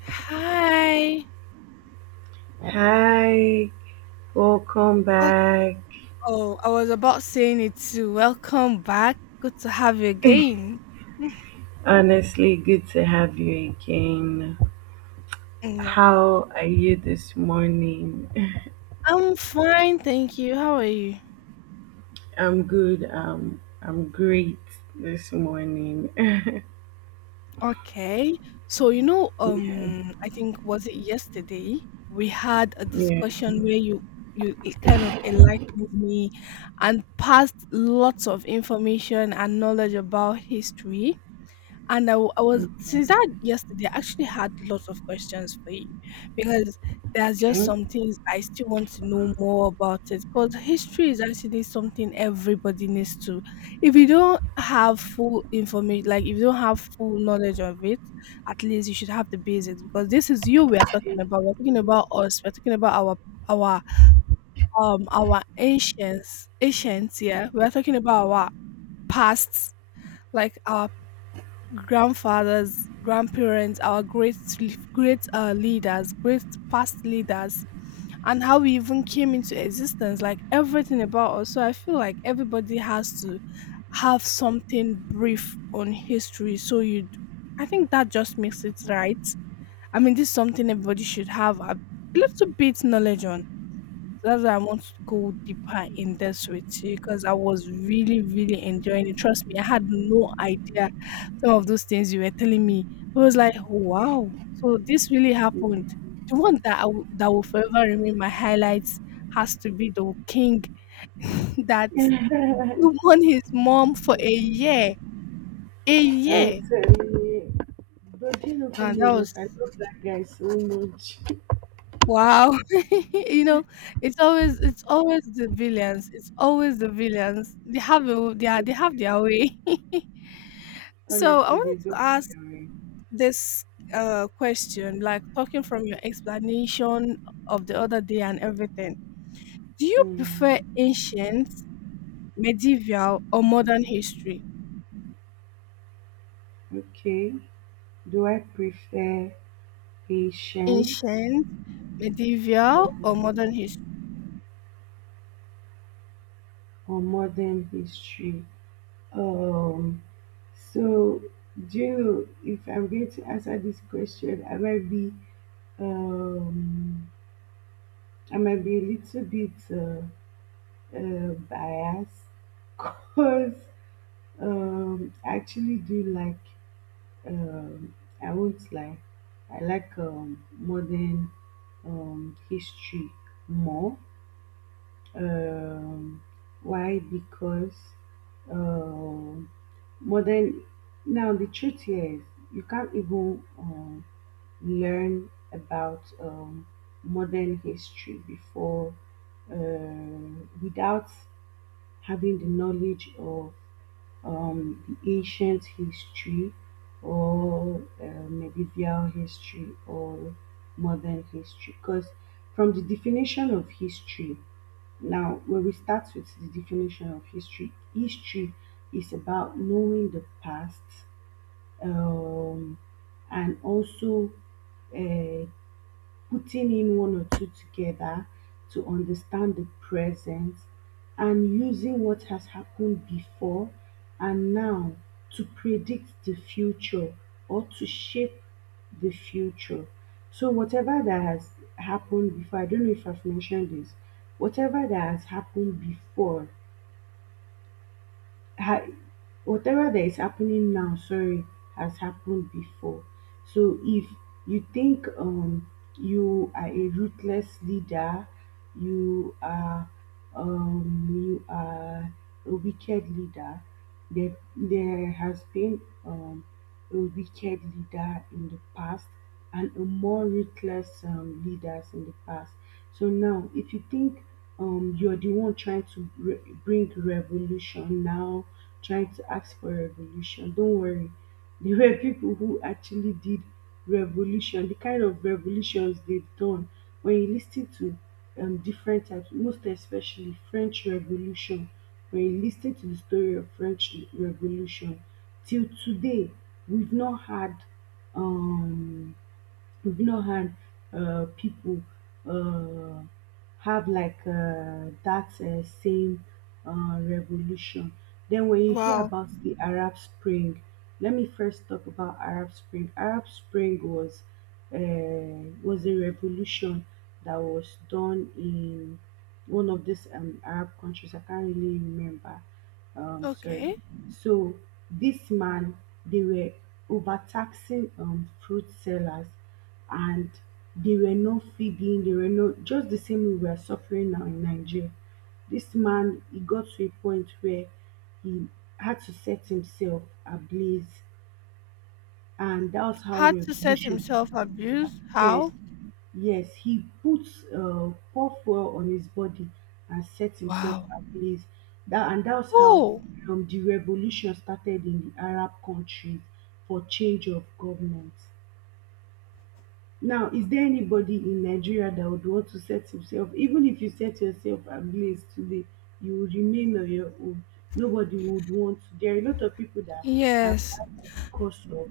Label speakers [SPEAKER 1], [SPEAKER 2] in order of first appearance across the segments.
[SPEAKER 1] Hi.
[SPEAKER 2] Hi, welcome
[SPEAKER 1] Well,
[SPEAKER 2] back.
[SPEAKER 1] oh, I was about saying it too. Welcome back. Good to have you again.
[SPEAKER 2] Honestly, good to have you again.
[SPEAKER 1] Mhm, yeah.
[SPEAKER 2] How are you this morning?
[SPEAKER 1] I'm fine, thank you. How are you?
[SPEAKER 2] I'm good. I'm great this morning.
[SPEAKER 1] Okay. So,
[SPEAKER 2] Yeah.
[SPEAKER 1] I think was it yesterday we had a
[SPEAKER 2] Yeah,
[SPEAKER 1] discussion where you it kind of enlightened me and passed lots of information and knowledge about history. And I, w- I was since
[SPEAKER 2] okay.
[SPEAKER 1] that yesterday, I actually had lots of questions for you because there's just
[SPEAKER 2] Okay.
[SPEAKER 1] some things I still want to know more about it because history is actually something everybody needs to. If you don't have full information, like if you don't have full knowledge of it, at least you should have the basics because this is you we are talking about. We're talking about us. We're talking about our our ancients. Yeah, we're talking about our pasts, like our grandfathers, grandparents, our great leaders, great past leaders, and how we even came into existence, like everything about us. So I feel like everybody has to have something brief on history. So, I think that just makes it right. I mean, this is something everybody should have a little bit knowledge on. So that's why I want to go deeper in this with you because I was really, really enjoying it. Trust me, I had no idea some of those things you were telling me. I was like, wow, so this really happened. The one that that will forever remain my highlights has to be the king that won his mom for a year. A year.
[SPEAKER 2] I'm telling you. But you know,
[SPEAKER 1] Now
[SPEAKER 2] funny
[SPEAKER 1] that
[SPEAKER 2] enough,
[SPEAKER 1] was.
[SPEAKER 2] I love that guy so much.
[SPEAKER 1] Wow. You know, it's always the villains. It's always the villains. They have a, they are, they have their way. So I
[SPEAKER 2] Honestly,
[SPEAKER 1] wanted
[SPEAKER 2] they don't
[SPEAKER 1] to
[SPEAKER 2] have
[SPEAKER 1] ask
[SPEAKER 2] their way.
[SPEAKER 1] this question, like, talking from your explanation of the other day and everything. Do you prefer
[SPEAKER 2] Hmm.
[SPEAKER 1] ancient, medieval, or modern history?
[SPEAKER 2] Okay. Do I prefer patience?
[SPEAKER 1] Ancient, medieval, or modern history?
[SPEAKER 2] Or modern history. Um, so, do you know, if I'm going to answer this question, um, I might be a little bit biased because I actually do like um, I won't lie, I like modern history more. Um, why? Because um, but then now the truth here is you can't even learn about modern history before uh, without having the knowledge of the ancient history or medieval history or modern history. Because from the definition of history, now, when we start with the definition of history, history is about knowing the past, um, and also uh, putting in one or two together to understand the present and using what has happened before and now to predict the future or to shape the future. So whatever that has happened before, I don't know if I've mentioned this, whatever that has happened before ha whatever that is happening now, sorry, has happened before. So if you think you are a ruthless leader, you are you are a wicked leader, that there has been um a wicked leader in the past and a more ruthless leaders in the past. So now, if you think you're the one trying to bring revolution now, trying to ask for revolution, don't worry. There were people who actually did revolution, the kind of revolutions they've done. When you listen to different types, most especially French Revolution, when you listen to the story of French Revolution, till today we've not had um we've not had people uh, have like that same revolution. Then when you hear
[SPEAKER 1] Wow.
[SPEAKER 2] about the Arab Spring, let me first talk about Arab Spring. Arab Spring was a revolution that was done in one of these Arab countries. I can't really remember. Sorry.
[SPEAKER 1] Okay.
[SPEAKER 2] So this man, they were overtaxing fruit sellers, and they were not feeding. They were not, just the same way we are suffering now in Nigeria. This man, he got to a point where he had to set himself ablaze, and that was how
[SPEAKER 1] Had to set himself
[SPEAKER 2] revolution.
[SPEAKER 1] abuse.
[SPEAKER 2] Yes,
[SPEAKER 1] How?
[SPEAKER 2] yes, he puts pour fuel on his body and set himself
[SPEAKER 1] Wow.
[SPEAKER 2] ablaze. That, and that's how
[SPEAKER 1] Oh,
[SPEAKER 2] the revolution started in the Arab countries for change of government. Now, is there anybody in Nigeria that would want to set himself, even if you set yourself ablaze today, you will remain on your own. Nobody would want to. There are a lot of people that have
[SPEAKER 1] yes,
[SPEAKER 2] died because of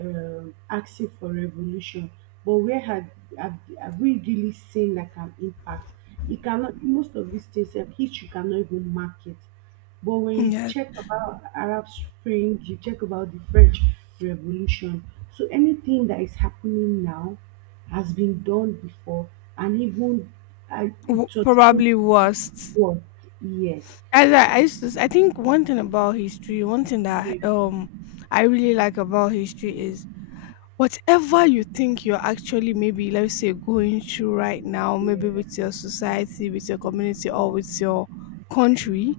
[SPEAKER 2] asking for revolution. But where have, have we really seen like an impact? It cannot. Most of these things, sef, history cannot even mark it. But when you
[SPEAKER 1] yes,
[SPEAKER 2] check about Arab Spring, you check about the French Revolution. So anything that is happening now has been done before, and even uh, it was even
[SPEAKER 1] probably worst.
[SPEAKER 2] what. Yes.
[SPEAKER 1] As
[SPEAKER 2] So
[SPEAKER 1] I used to, s- I think one thing about history, one thing
[SPEAKER 2] the
[SPEAKER 1] that I really like about history is whatever you think you're actually, maybe let's say, going through right now, maybe with your society, with your community, or with your country.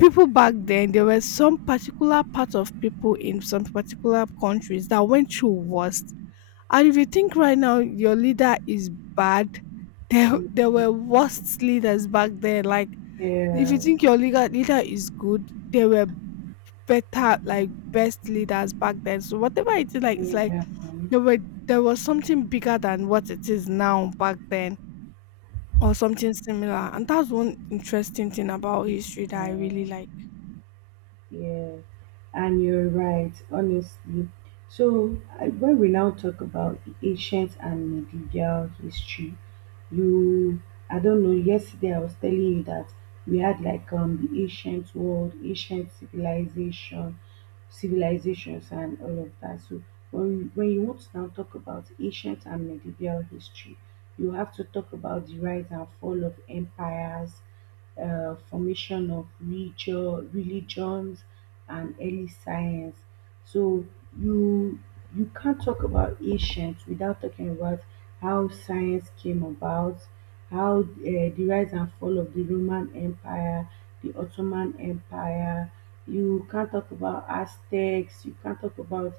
[SPEAKER 1] People back then, there were some particular part of people in some particular countries that went through worse. And if you think right now your leader is bad, there
[SPEAKER 2] uh,
[SPEAKER 1] there were worst leaders back then. Like, if you think your leader is good, there were better, like best leaders back then. So whatever it is, like,
[SPEAKER 2] uh,
[SPEAKER 1] it's like
[SPEAKER 2] uh, um,
[SPEAKER 1] there were there was something bigger than what it is now back then, or something similar. And that's one interesting thing about history that I really
[SPEAKER 2] uh,
[SPEAKER 1] like.
[SPEAKER 2] yeah, and you're right, honestly. So, I, when we now talk about the ancient and medieval history, you, I don't know, yesterday I was telling you that we had like the ancient world, ancient civilizations, and all of that. So, when you want to now talk about ancient and medieval history, you have to talk about the rise and fall of empires, formation of religions and early science. So you you can't talk about ancient without talking about how science came about, how the rise and fall of the Roman Empire, the Ottoman Empire. You can't talk about Aztecs. You can't talk about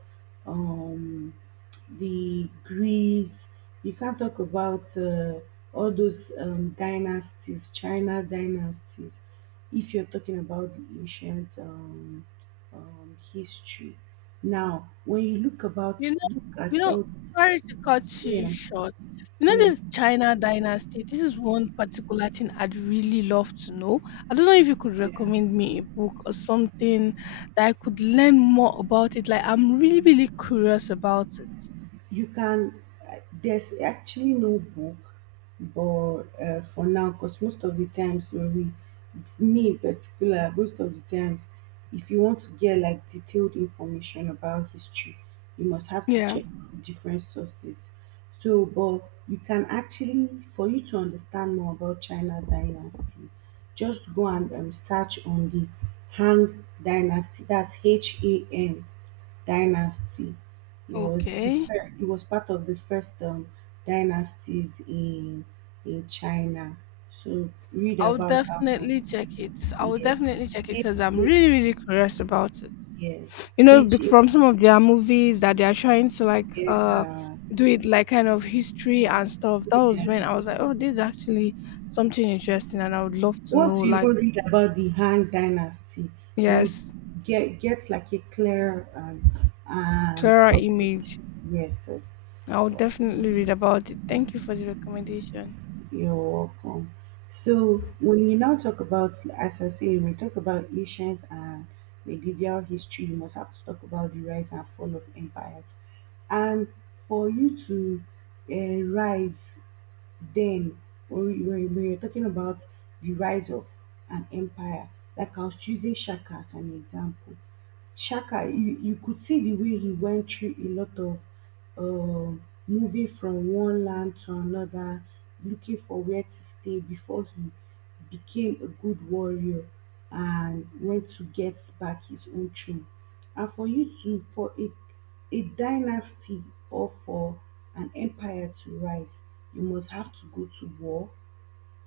[SPEAKER 2] um, the Greece. You can't talk about all those dynasties, China dynasties, if you're talking about the ancient history. Now, when you look about,
[SPEAKER 1] You know
[SPEAKER 2] look
[SPEAKER 1] you
[SPEAKER 2] at
[SPEAKER 1] know,
[SPEAKER 2] all,
[SPEAKER 1] Sorry to cut you
[SPEAKER 2] yeah,
[SPEAKER 1] short. You know
[SPEAKER 2] yeah,
[SPEAKER 1] this China dynasty, this is one particular thing I'd really love to know. I don't know if you could
[SPEAKER 2] yeah.
[SPEAKER 1] recommend me a book or something that I could learn more about it. Like, I'm really, really curious about it.
[SPEAKER 2] You can uh, there's actually no book but for now, because most of the times, when we me in particular, most of the times, if you want to get like detailed information about history, you must have to
[SPEAKER 1] Yeah.
[SPEAKER 2] check different sources. So but you can actually, for you to understand more about china dynasty, just go and search on the Han dynasty, that's H-A-N dynasty. It was the
[SPEAKER 1] Okay.
[SPEAKER 2] first, it was part of the first dynasties in China. So read
[SPEAKER 1] I'll
[SPEAKER 2] about that
[SPEAKER 1] definitely
[SPEAKER 2] one.
[SPEAKER 1] check it. I will
[SPEAKER 2] Yes,
[SPEAKER 1] definitely check it
[SPEAKER 2] H
[SPEAKER 1] because I'm
[SPEAKER 2] A-
[SPEAKER 1] really, really curious about it.
[SPEAKER 2] yes, H A-
[SPEAKER 1] From some of their movies that they are trying to, like,
[SPEAKER 2] yeah,
[SPEAKER 1] do it, like, kind of history and stuff, that was when
[SPEAKER 2] yeah.
[SPEAKER 1] I was like, oh, this is actually something interesting, and I would love to know,
[SPEAKER 2] Once you even
[SPEAKER 1] like,
[SPEAKER 2] read about the Han dynasty, you
[SPEAKER 1] yes,
[SPEAKER 2] get like a clear and
[SPEAKER 1] clearer image.
[SPEAKER 2] yes. So
[SPEAKER 1] I would definitely read about it. Thank you for the recommendation.
[SPEAKER 2] you're welcome. So, when you now talk about, as I say, when we talk about ancient and medieval history, you must have to talk about the rise and fall of empires. And for you to rise then, when, we- when you're talking about the rise of an empire, like I was using Shaka as an example, Shaka, you could see the way he went through a lot of uh, moving from one land to another, looking for where to stay before he became a good warrior and went to get back his own throne. And for you to, a dynasty or for an empire to rise, you must have to go to war,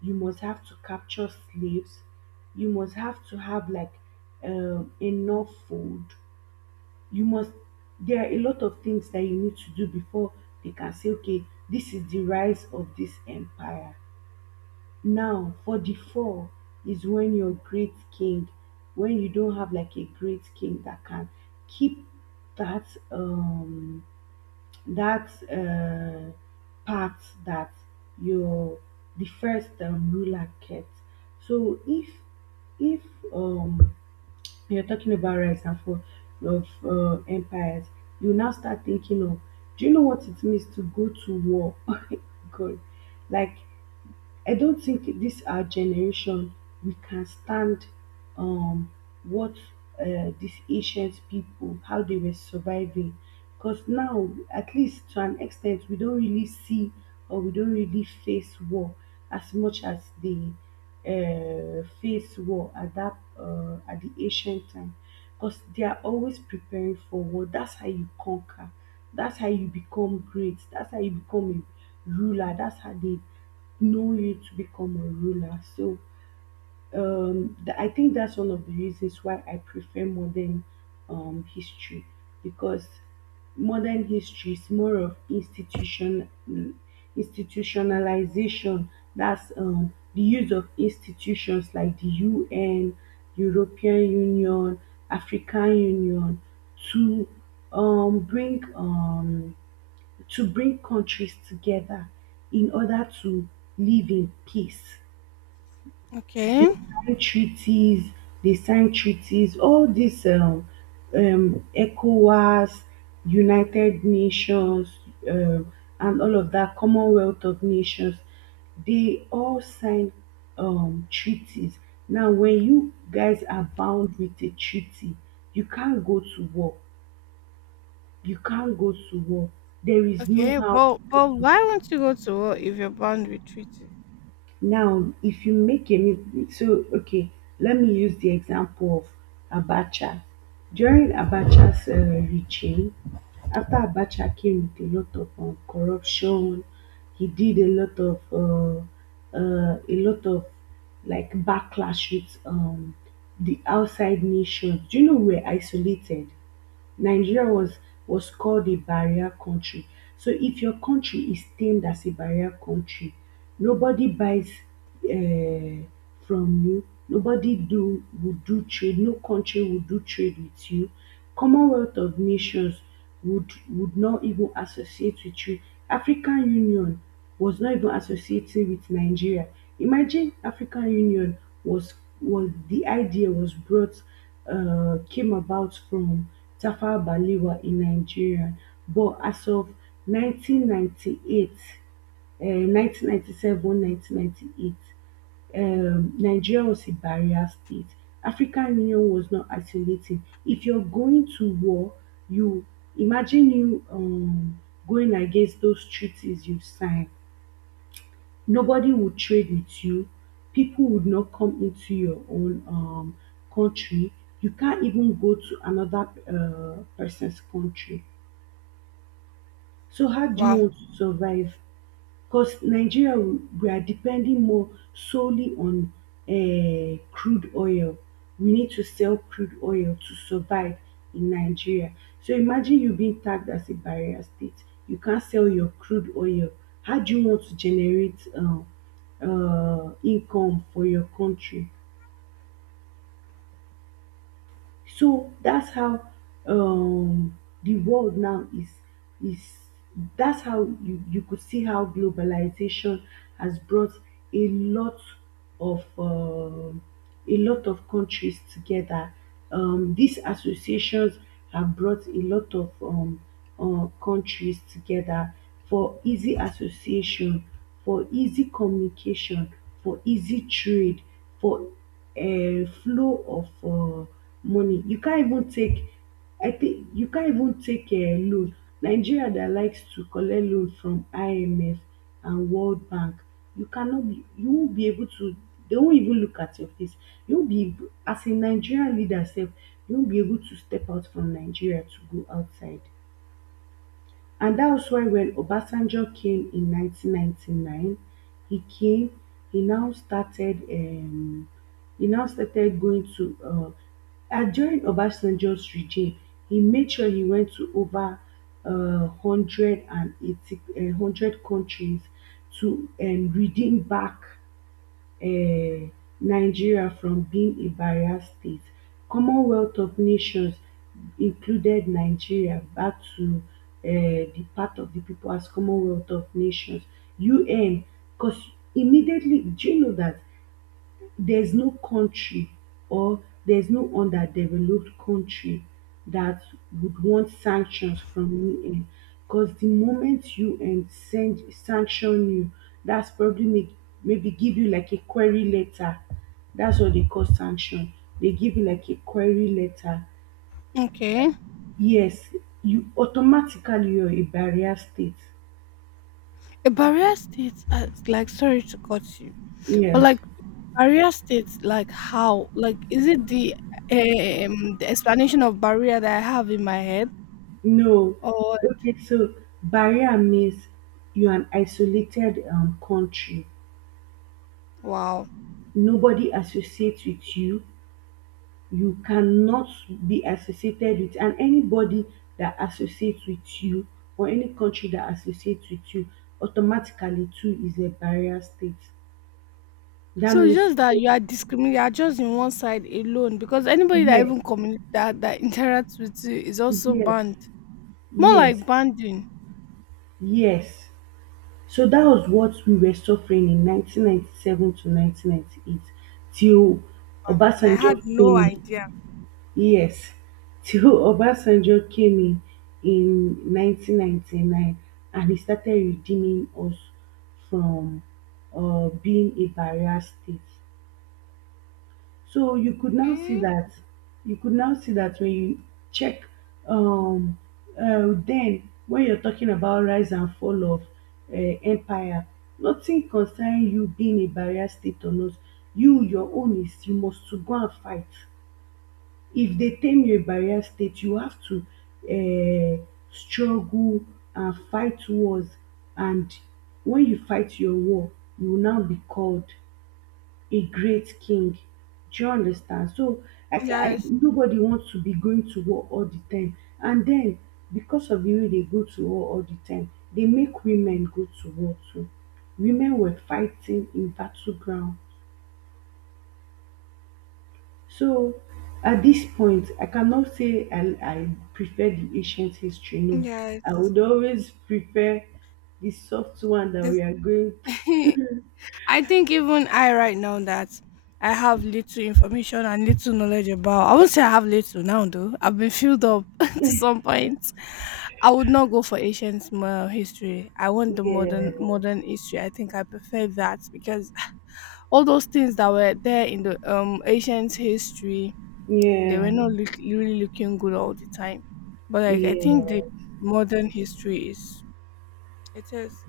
[SPEAKER 2] you must have to capture slaves, you must have to have like enough food. You must, there are a lot of things that you need to do before they can say, okay, this is the rise of this empire. Now for the fall is when your great king, when you don't have like a great king that can keep that, um that part that your the first ruler kept. So if if um you're talking about rise and fall of empires, you now start thinking of, do you know what it means to go to war? God, like I don't think this our generation we can stand um what these ancient people, how they were surviving, because now at least to an extent we don't really see or we don't really face war as much as they face war at that at the ancient time, because they are always preparing for war. That's how you conquer, that's how you become great, that's how you become a ruler, that's how they know you to become a ruler. So I think that's one of the reasons why I prefer modern history, because modern history is more of institution, institutionalization. That's the use of institutions like the UN, European Union, African Union to bring to bring countries together in order to live in peace. They
[SPEAKER 1] Okay.
[SPEAKER 2] sign treaties, they sign treaties, all these ECOWAS, United Nations, um, and all of that, Commonwealth of Nations, they all sign treaties. Now, when you guys are bound with a treaty, you can't go to war. You can't go to war. There is no
[SPEAKER 1] okay
[SPEAKER 2] how
[SPEAKER 1] but
[SPEAKER 2] to
[SPEAKER 1] but
[SPEAKER 2] go.
[SPEAKER 1] why won't you go to war if you're bound with treaty?
[SPEAKER 2] Now, if you make a mistake, so okay, let me use the example of Abacha. During Abacha's regime, after Abacha came with a lot of corruption, he did a lot of like backlash with the outside nations. Do you know we're isolated? Nigeria was called a barrier country. So if your country is deemed as a barrier country, nobody buys uh, from you. Nobody do would do trade. No country would do trade with you. Commonwealth of Nations would not even associate with you. African Union was not even associating with Nigeria. Imagine African Union was was the idea was brought came about from Tafawa Balewa in Nigeria, but as of 1998, 1997, 1998, Nigeria was a barrier state. African Union was not isolating. If you're going to war, you imagine you going against those treaties you sign. Nobody would trade with you. People would not come into your own country. You can't even go to another person's country. So how do you
[SPEAKER 1] Wow.
[SPEAKER 2] want to survive? Because Nigeria, we are depending more solely on crude oil. We need to sell crude oil to survive in Nigeria. So imagine you being tagged as a barrier state. You can't sell your crude oil. How do you want to generate income for your country? So that's how um the world now is that's how you could see how globalization has brought a lot of countries together. These associations have brought a lot of countries together, for easy association, for easy communication, for easy trade, for flow of money. You can't even take I think you can't even take a loan. Nigeria dat likes to collect loan from IMF and World Bank. You cannot be you won't be able to They won't even look at your face. You won't be able- As a Nigerian leader sef, you won't be able to step out from Nigeria to go outside. And that was why when Obasanjo came in 1999, he came. He now started, he now started going to, And during Obasanjo's regime, he made sure he went to over 180, 100 countries, to redeem back um Nigeria from being a barrier state. Commonwealth of Nations included Nigeria back to di path of the people, as Commonwealth of Nations, UN. Cause immediately, do you know that there's no country, or there's no underdeveloped country, that would want sanctions from UN? Because the moment UN send sanction you, that's probably make, maybe give you like a query letter. That's what they call sanction. They give you like a query letter.
[SPEAKER 1] Okay.
[SPEAKER 2] Yes, you're a barrier state.
[SPEAKER 1] A barrier state, like, sorry to cut you, but
[SPEAKER 2] Yes.
[SPEAKER 1] like. Barrier state, like, how? Like, is it the explanation of barrier that I have in my head?
[SPEAKER 2] No.
[SPEAKER 1] Or
[SPEAKER 2] Okay, so barrier means you're an isolated, country.
[SPEAKER 1] wow.
[SPEAKER 2] Nobody associates with you. You cannot be associated with. And anybody that associates with you, or any country that associates with you, automatically too is a barrier state, that
[SPEAKER 1] So it's
[SPEAKER 2] means.
[SPEAKER 1] just that you are discriminating, you are just in one side alone because anybody that
[SPEAKER 2] Yes,
[SPEAKER 1] even communicate, that interacts with you is also
[SPEAKER 2] yes,
[SPEAKER 1] banned. More
[SPEAKER 2] yes,
[SPEAKER 1] like banding.
[SPEAKER 2] yes. So that was what we were suffering in 1997 to 1998, till
[SPEAKER 1] Wow, and I had
[SPEAKER 2] Obasanjo
[SPEAKER 1] no
[SPEAKER 2] came in.
[SPEAKER 1] idea.
[SPEAKER 2] Yes, till Obasanjo came in 1999, and he started redeeming us from being a barrier state. So
[SPEAKER 1] Mm.
[SPEAKER 2] you could now see that when you check, um then when you're talking about rise and fall of uh, empire, nothing concerning you being a barrier state or not. Your own is you must to go and fight. If they tame you a barrier state, you have to uh, struggle and fight wars. And when you fight your war, you will now be called a great king. Do you understand? So
[SPEAKER 1] Yes.
[SPEAKER 2] nobody wants to be going to war all the time. And then because of the way they go to war all the time, they make women go to war too. Women were fighting in battleground. So at this point, I cannot say I prefer the ancient history. No, I
[SPEAKER 1] Yes.
[SPEAKER 2] would always prefer the soft one that
[SPEAKER 1] There's
[SPEAKER 2] we are going through.
[SPEAKER 1] I think even I right now, that I have little information and little knowledge about, I won't say I have little now though. I've been filled up to some point. I would not go for ancient history. I want the
[SPEAKER 2] Yes.
[SPEAKER 1] modern history. I think I prefer that because all those things that were there in the ancient history, they were
[SPEAKER 2] Yeah,
[SPEAKER 1] not, really looking good all the time. But, like, I think the
[SPEAKER 2] yes,
[SPEAKER 1] modern history is, it is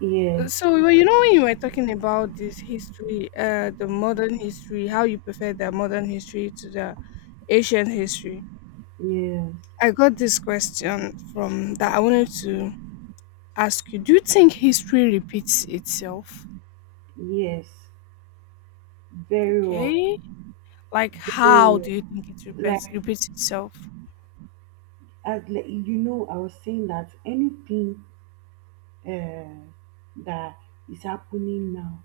[SPEAKER 2] yes,
[SPEAKER 1] so, well, you know, when you were talking about this history, the modern history, how you prefer the modern history to the ancient history,
[SPEAKER 2] yes,
[SPEAKER 1] I got this question from that I wanted to ask you. Do you think history repeats itself?
[SPEAKER 2] yes. Very well,
[SPEAKER 1] Okay. Like,
[SPEAKER 2] very
[SPEAKER 1] how do
[SPEAKER 2] well.
[SPEAKER 1] you think it
[SPEAKER 2] Like,
[SPEAKER 1] repeats itself?
[SPEAKER 2] like, I was saying that anything uh, that is happening now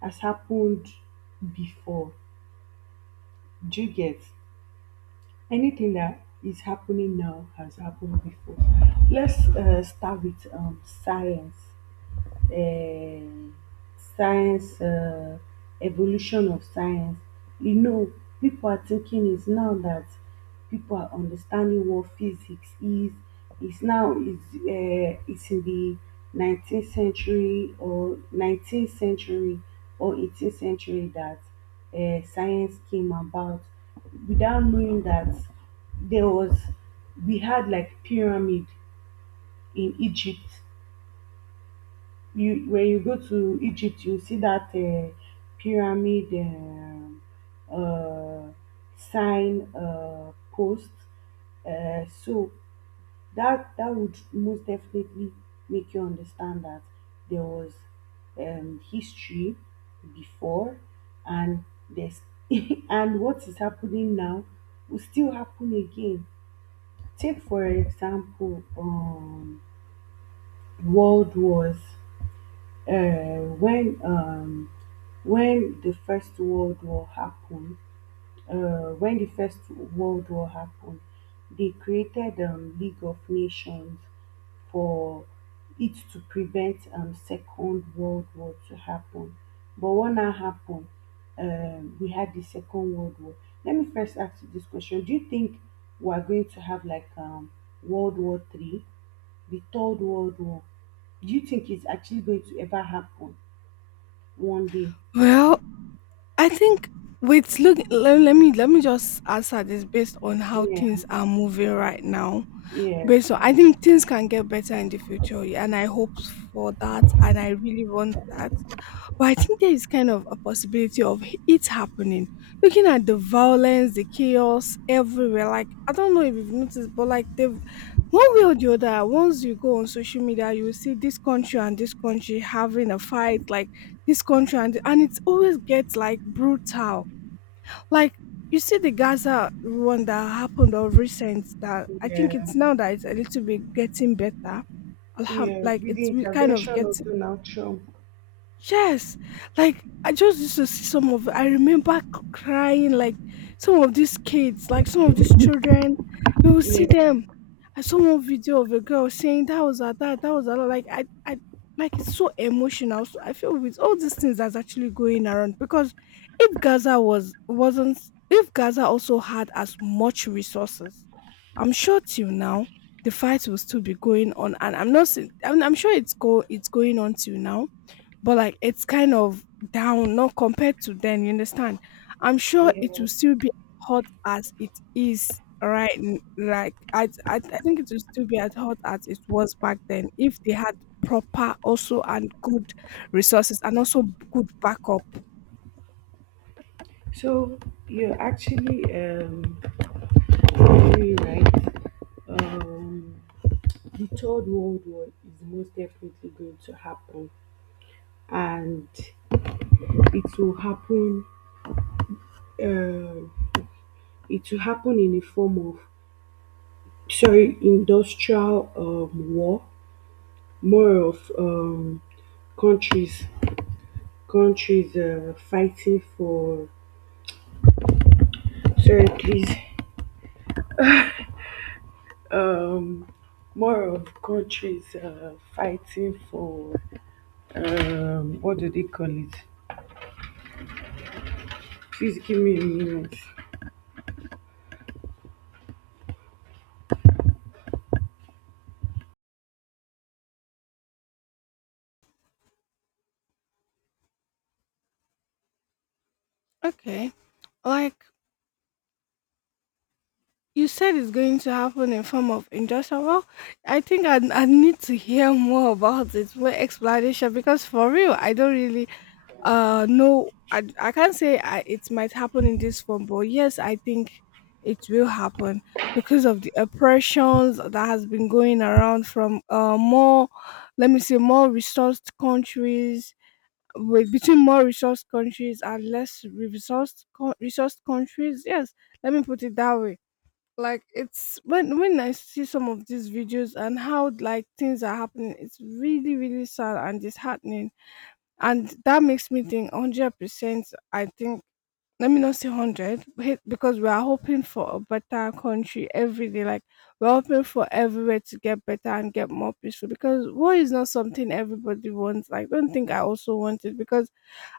[SPEAKER 2] has happened before. Do you get? Anything that is happening now has happened before. Let's start with science. um science um Evolution of science. you know People are thinking is now that people are understanding what physics is. It's now is It's in the 19th century or 18th century that science came about, without knowing that there was we had like pyramid in Egypt. You When you go to Egypt, you see that pyramid uh, sign post. So that would most definitely make you understand that there was, history before, and there's and what is happening now will still happen again. Take for example, world wars. uh, when um, when the First World War happened, when the First World War happened, they created League of Nations for it to prevent Second World War to happen. But what now happened? We had the Second World War. Let me first ask you this question: Do you think we are going to have like World War Three, the Third World War? Do you think it's actually going to ever happen one day?
[SPEAKER 1] Well, I think, wait, look, let me just answer this based on how
[SPEAKER 2] Yeah.
[SPEAKER 1] things are moving right now.
[SPEAKER 2] Yes.
[SPEAKER 1] But so I think things can get better in the future, yeah, and I hope for that, and I really want that. But I think there is kind of a possibility of it happening. Looking at the violence, the chaos everywhere, like, I don't know if you've noticed, but, like, they've one way or the other, once you go on social media, you will see this country and this country having a fight, like, this country, and it always gets like brutal, like, you see the Gaza one that happened of recent, that I think
[SPEAKER 2] Yeah,
[SPEAKER 1] it's now that it's a little bit getting better.
[SPEAKER 2] yeah.
[SPEAKER 1] Like,
[SPEAKER 2] With the
[SPEAKER 1] it's kind of
[SPEAKER 2] intervention of
[SPEAKER 1] getting.
[SPEAKER 2] Donald Trump.
[SPEAKER 1] Yes, like, I just used to see some of, I remember crying, like, some of these kids, like, some of these children, you will see
[SPEAKER 2] Yeah.
[SPEAKER 1] them. I saw one video of a girl saying that was her dad, that was her dad," like I, like, it's so emotional. So I feel with all these things that's actually going around, because if Gaza was wasn't if Gaza also had as much resources, I'm sure till now the fight will still be going on, and I'm not saying, I'm sure it's going on till now, but, like, it's kind of down, not compared to then, you understand. I'm sure it
[SPEAKER 2] Yeah.
[SPEAKER 1] will still be hot as it is right like, I think it will still be as hot as it was back then if they had proper, also, and good resources, and also good backup.
[SPEAKER 2] So you're actually very right. Um, the third world war is most definitely going to happen, and it will happen. Uh, it will happen in the form of, sorry, industrial, war. More of countries countries fighting for. Sorry, please. Um, More of countries fighting for, what do they call it? Please give me a minute.
[SPEAKER 1] Okay. Like you said, it's going to happen in form of industrial. Well, I think I need to hear more about it, more explanation, because for real, I don't really. No, I can't say, it might happen in this form, but yes, I think it will happen because of the oppressions that has been going around from, more, let me say, more resourced countries, between more resourced countries and less resourced, resourced countries. Yes, let me put it that way. Like, it's when I see some of these videos and how, like, things are happening, it's really, really sad and disheartening, and that makes me think 100% I think, let me not say 100 because we are hoping for a better country every day. Like, we're hoping for everywhere to get better and get more peaceful, because war is not something everybody wants. I don't think I also want it, because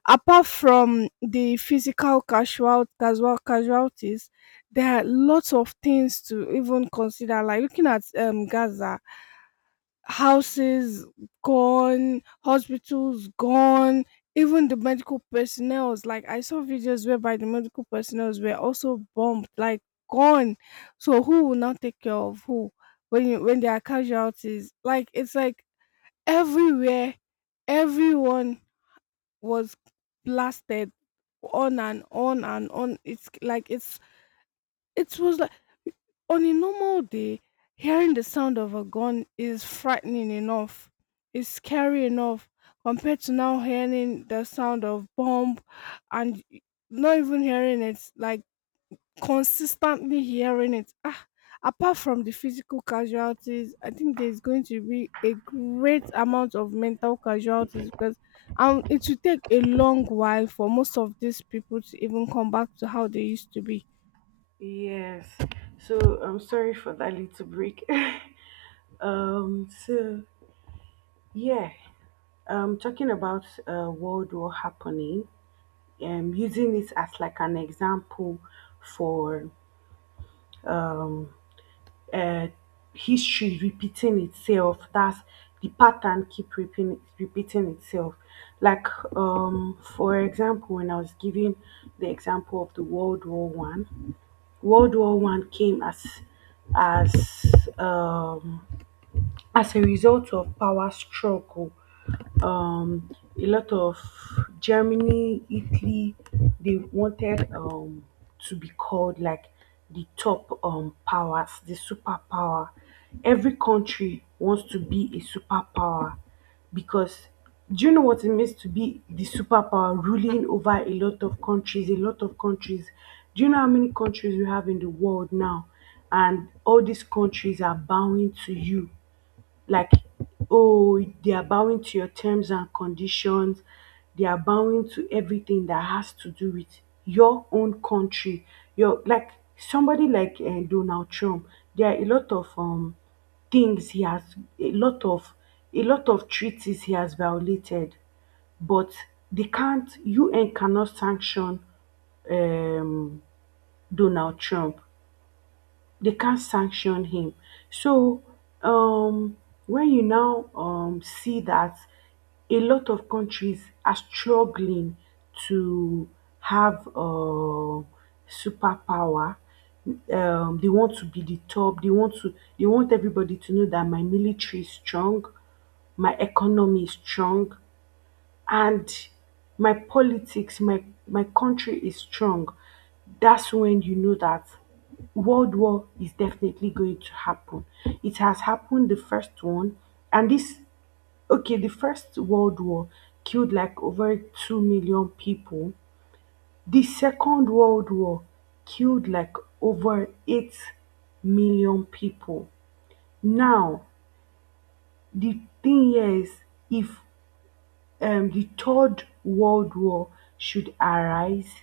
[SPEAKER 1] apart from the physical casualties, there are lots of things to even consider. Like, looking at Gaza, houses gone, hospitals gone, even the medical personnel. Like, I saw videos whereby the medical personnel were also bombed, like, gone. So who will now take care of who when, when there are casualties? Like, it's like everywhere, everyone was blasted on and on and on. It's like, it was like, on a normal day, hearing the sound of a gun is frightening enough. It's scary enough compared to now hearing the sound of bomb, and not even hearing it, like, consistently hearing it. Ah, apart from the physical casualties, I think there's going to be a great amount of mental casualties because it will take a long while for most of these people to even come back to how they used to be.
[SPEAKER 2] Yes. So I'm sorry for that little break. So yeah. Talking about World War happening. Using it as like an example for uh, history repeating itself. That's the pattern, keep repeating itself. Like, for example, when I was giving the example of the world war one. World war one came as um as a result of power struggle. um, a lot of Germany, Italy, they wanted to be called like the top, powers, the superpower. Every country wants to be a superpower, because do you know what it means to be the superpower ruling over a lot of countries, a lot of countries? Do you know how many countries we have in the world now? And all these countries are bowing to you, like, oh, they are bowing to your terms and conditions. They are bowing to everything that has to do with your own country. Your Like somebody like Donald Trump, there are a lot of things he has. A lot of, treaties he has violated, but they can't UN cannot sanction um Donald Trump. They can't sanction him. So, um, when you now see that a lot of countries are struggling to have superpower, they want to be the top. They want everybody to know that my military is strong, my economy is strong, and my politics, my country is strong, that's when you know that world war is definitely going to happen. It has happened the first one, and this. Okay, the first world war killed like over 2 million people. The second world war killed like over 8 million people. Now, the thing here is, if the third world war should arise,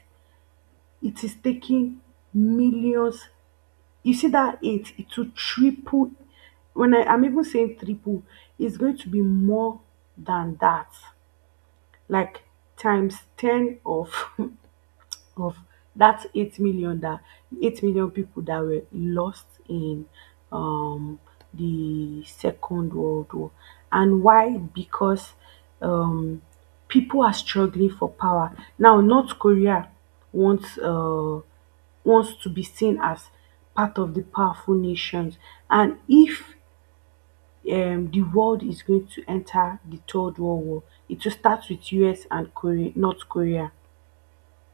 [SPEAKER 2] it is taking millions. You see that it will triple. When I'm even saying triple, it's going to be more than that, like times 10 of of that 8 million, that 8 million people that were lost in, um, the second world war. And why? Because um, people are struggling for power. Now North Korea wants, wants to be seen as part of the powerful nations. And if the world is going to enter the third world war, it will start with US and Korea, North Korea.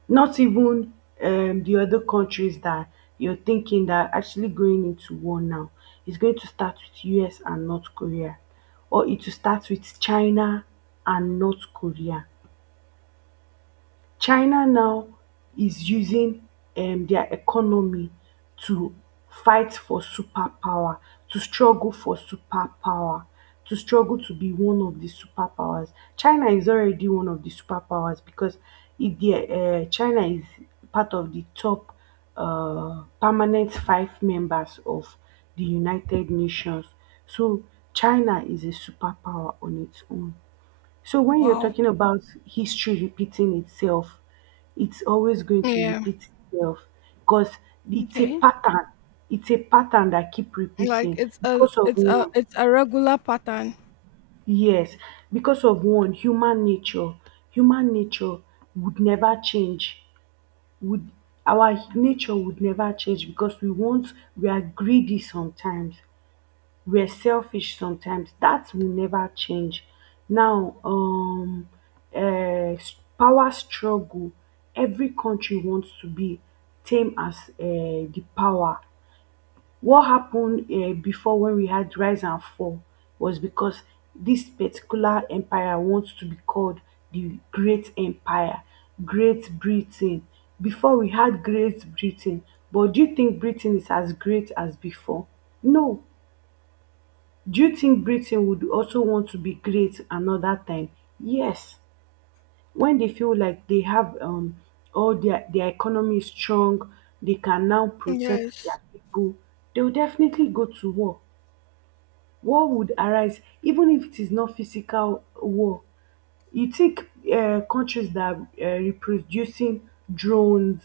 [SPEAKER 2] Not even the other countries that you're thinking that are actually going into war now. It's going to start with US and North Korea, or it will start with China and North Korea. China now is using their economy to fight for superpower, to struggle for superpower, to struggle to be one of the superpowers. China is already one of the superpowers, because if the China is part of the top permanent five members of the United Nations. So China is a superpower on its own. So when you're
[SPEAKER 1] Wow.
[SPEAKER 2] talking about history repeating itself, it's always going to
[SPEAKER 1] Yeah.
[SPEAKER 2] repeat itself because it's a
[SPEAKER 1] Okay.
[SPEAKER 2] pattern. It's a pattern that keep
[SPEAKER 1] Like,
[SPEAKER 2] repeating
[SPEAKER 1] it's a
[SPEAKER 2] because of
[SPEAKER 1] it's a
[SPEAKER 2] one.
[SPEAKER 1] it's a regular pattern.
[SPEAKER 2] Yes, because of one, human nature. Human nature would never change. Would Our nature would never change, because we are greedy sometimes. We're selfish sometimes. That will never change. Now, uh, power struggle. Every country wants to be tame as the power. What happened before, when we had rise and fall, was because this particular empire wants to be called the Great Empire, Great Britain. Before we had Great Britain, but do you think Britain is as great as before? No. Do you think Britain would also want to be great another time? Yes, when they feel like they have all their, economy is strong, they can now protect
[SPEAKER 1] Yes,
[SPEAKER 2] their people, they will definitely go to war. War would arise, even if it is not physical war. You take countries that are reproducing drones,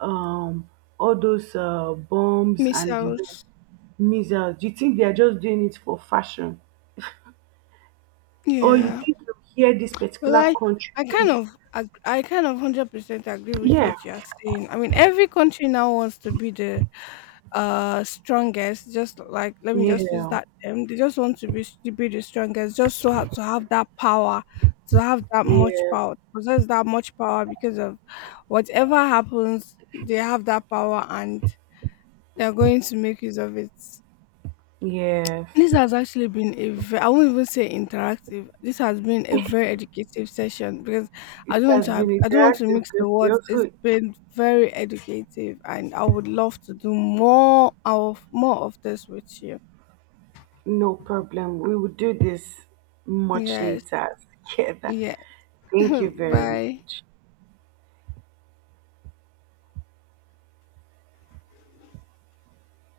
[SPEAKER 2] um, all those bombs and the
[SPEAKER 1] missiles.
[SPEAKER 2] missiles, do you think they are just doing it for fashion? Or you
[SPEAKER 1] Yeah.
[SPEAKER 2] think, you hear this
[SPEAKER 1] Well,
[SPEAKER 2] particular
[SPEAKER 1] I
[SPEAKER 2] country,
[SPEAKER 1] I kind
[SPEAKER 2] if...
[SPEAKER 1] of ag- I kind of 100% agree with
[SPEAKER 2] yeah,
[SPEAKER 1] what you are saying. I mean, every country now wants to be the strongest. Just like, let me just use
[SPEAKER 2] yeah,
[SPEAKER 1] that term. They just want to be the strongest, just so to have that power, to have that much
[SPEAKER 2] yes,
[SPEAKER 1] power, to possess that much power, because of whatever happens, they have that power, and they're going to make use of it.
[SPEAKER 2] yes.
[SPEAKER 1] This has actually been a I won't even say interactive. This has been a very educative session, because I
[SPEAKER 2] It
[SPEAKER 1] don't want to
[SPEAKER 2] has been
[SPEAKER 1] have, I don't want to
[SPEAKER 2] interactive
[SPEAKER 1] mix
[SPEAKER 2] because
[SPEAKER 1] the
[SPEAKER 2] you
[SPEAKER 1] words. It's
[SPEAKER 2] also.
[SPEAKER 1] been very educative, and I would love to do more of this with you.
[SPEAKER 2] No problem, we will do this much
[SPEAKER 1] Yes,
[SPEAKER 2] later. Yeah, that.
[SPEAKER 1] yeah.
[SPEAKER 2] Thank you very
[SPEAKER 1] Bye.
[SPEAKER 2] much.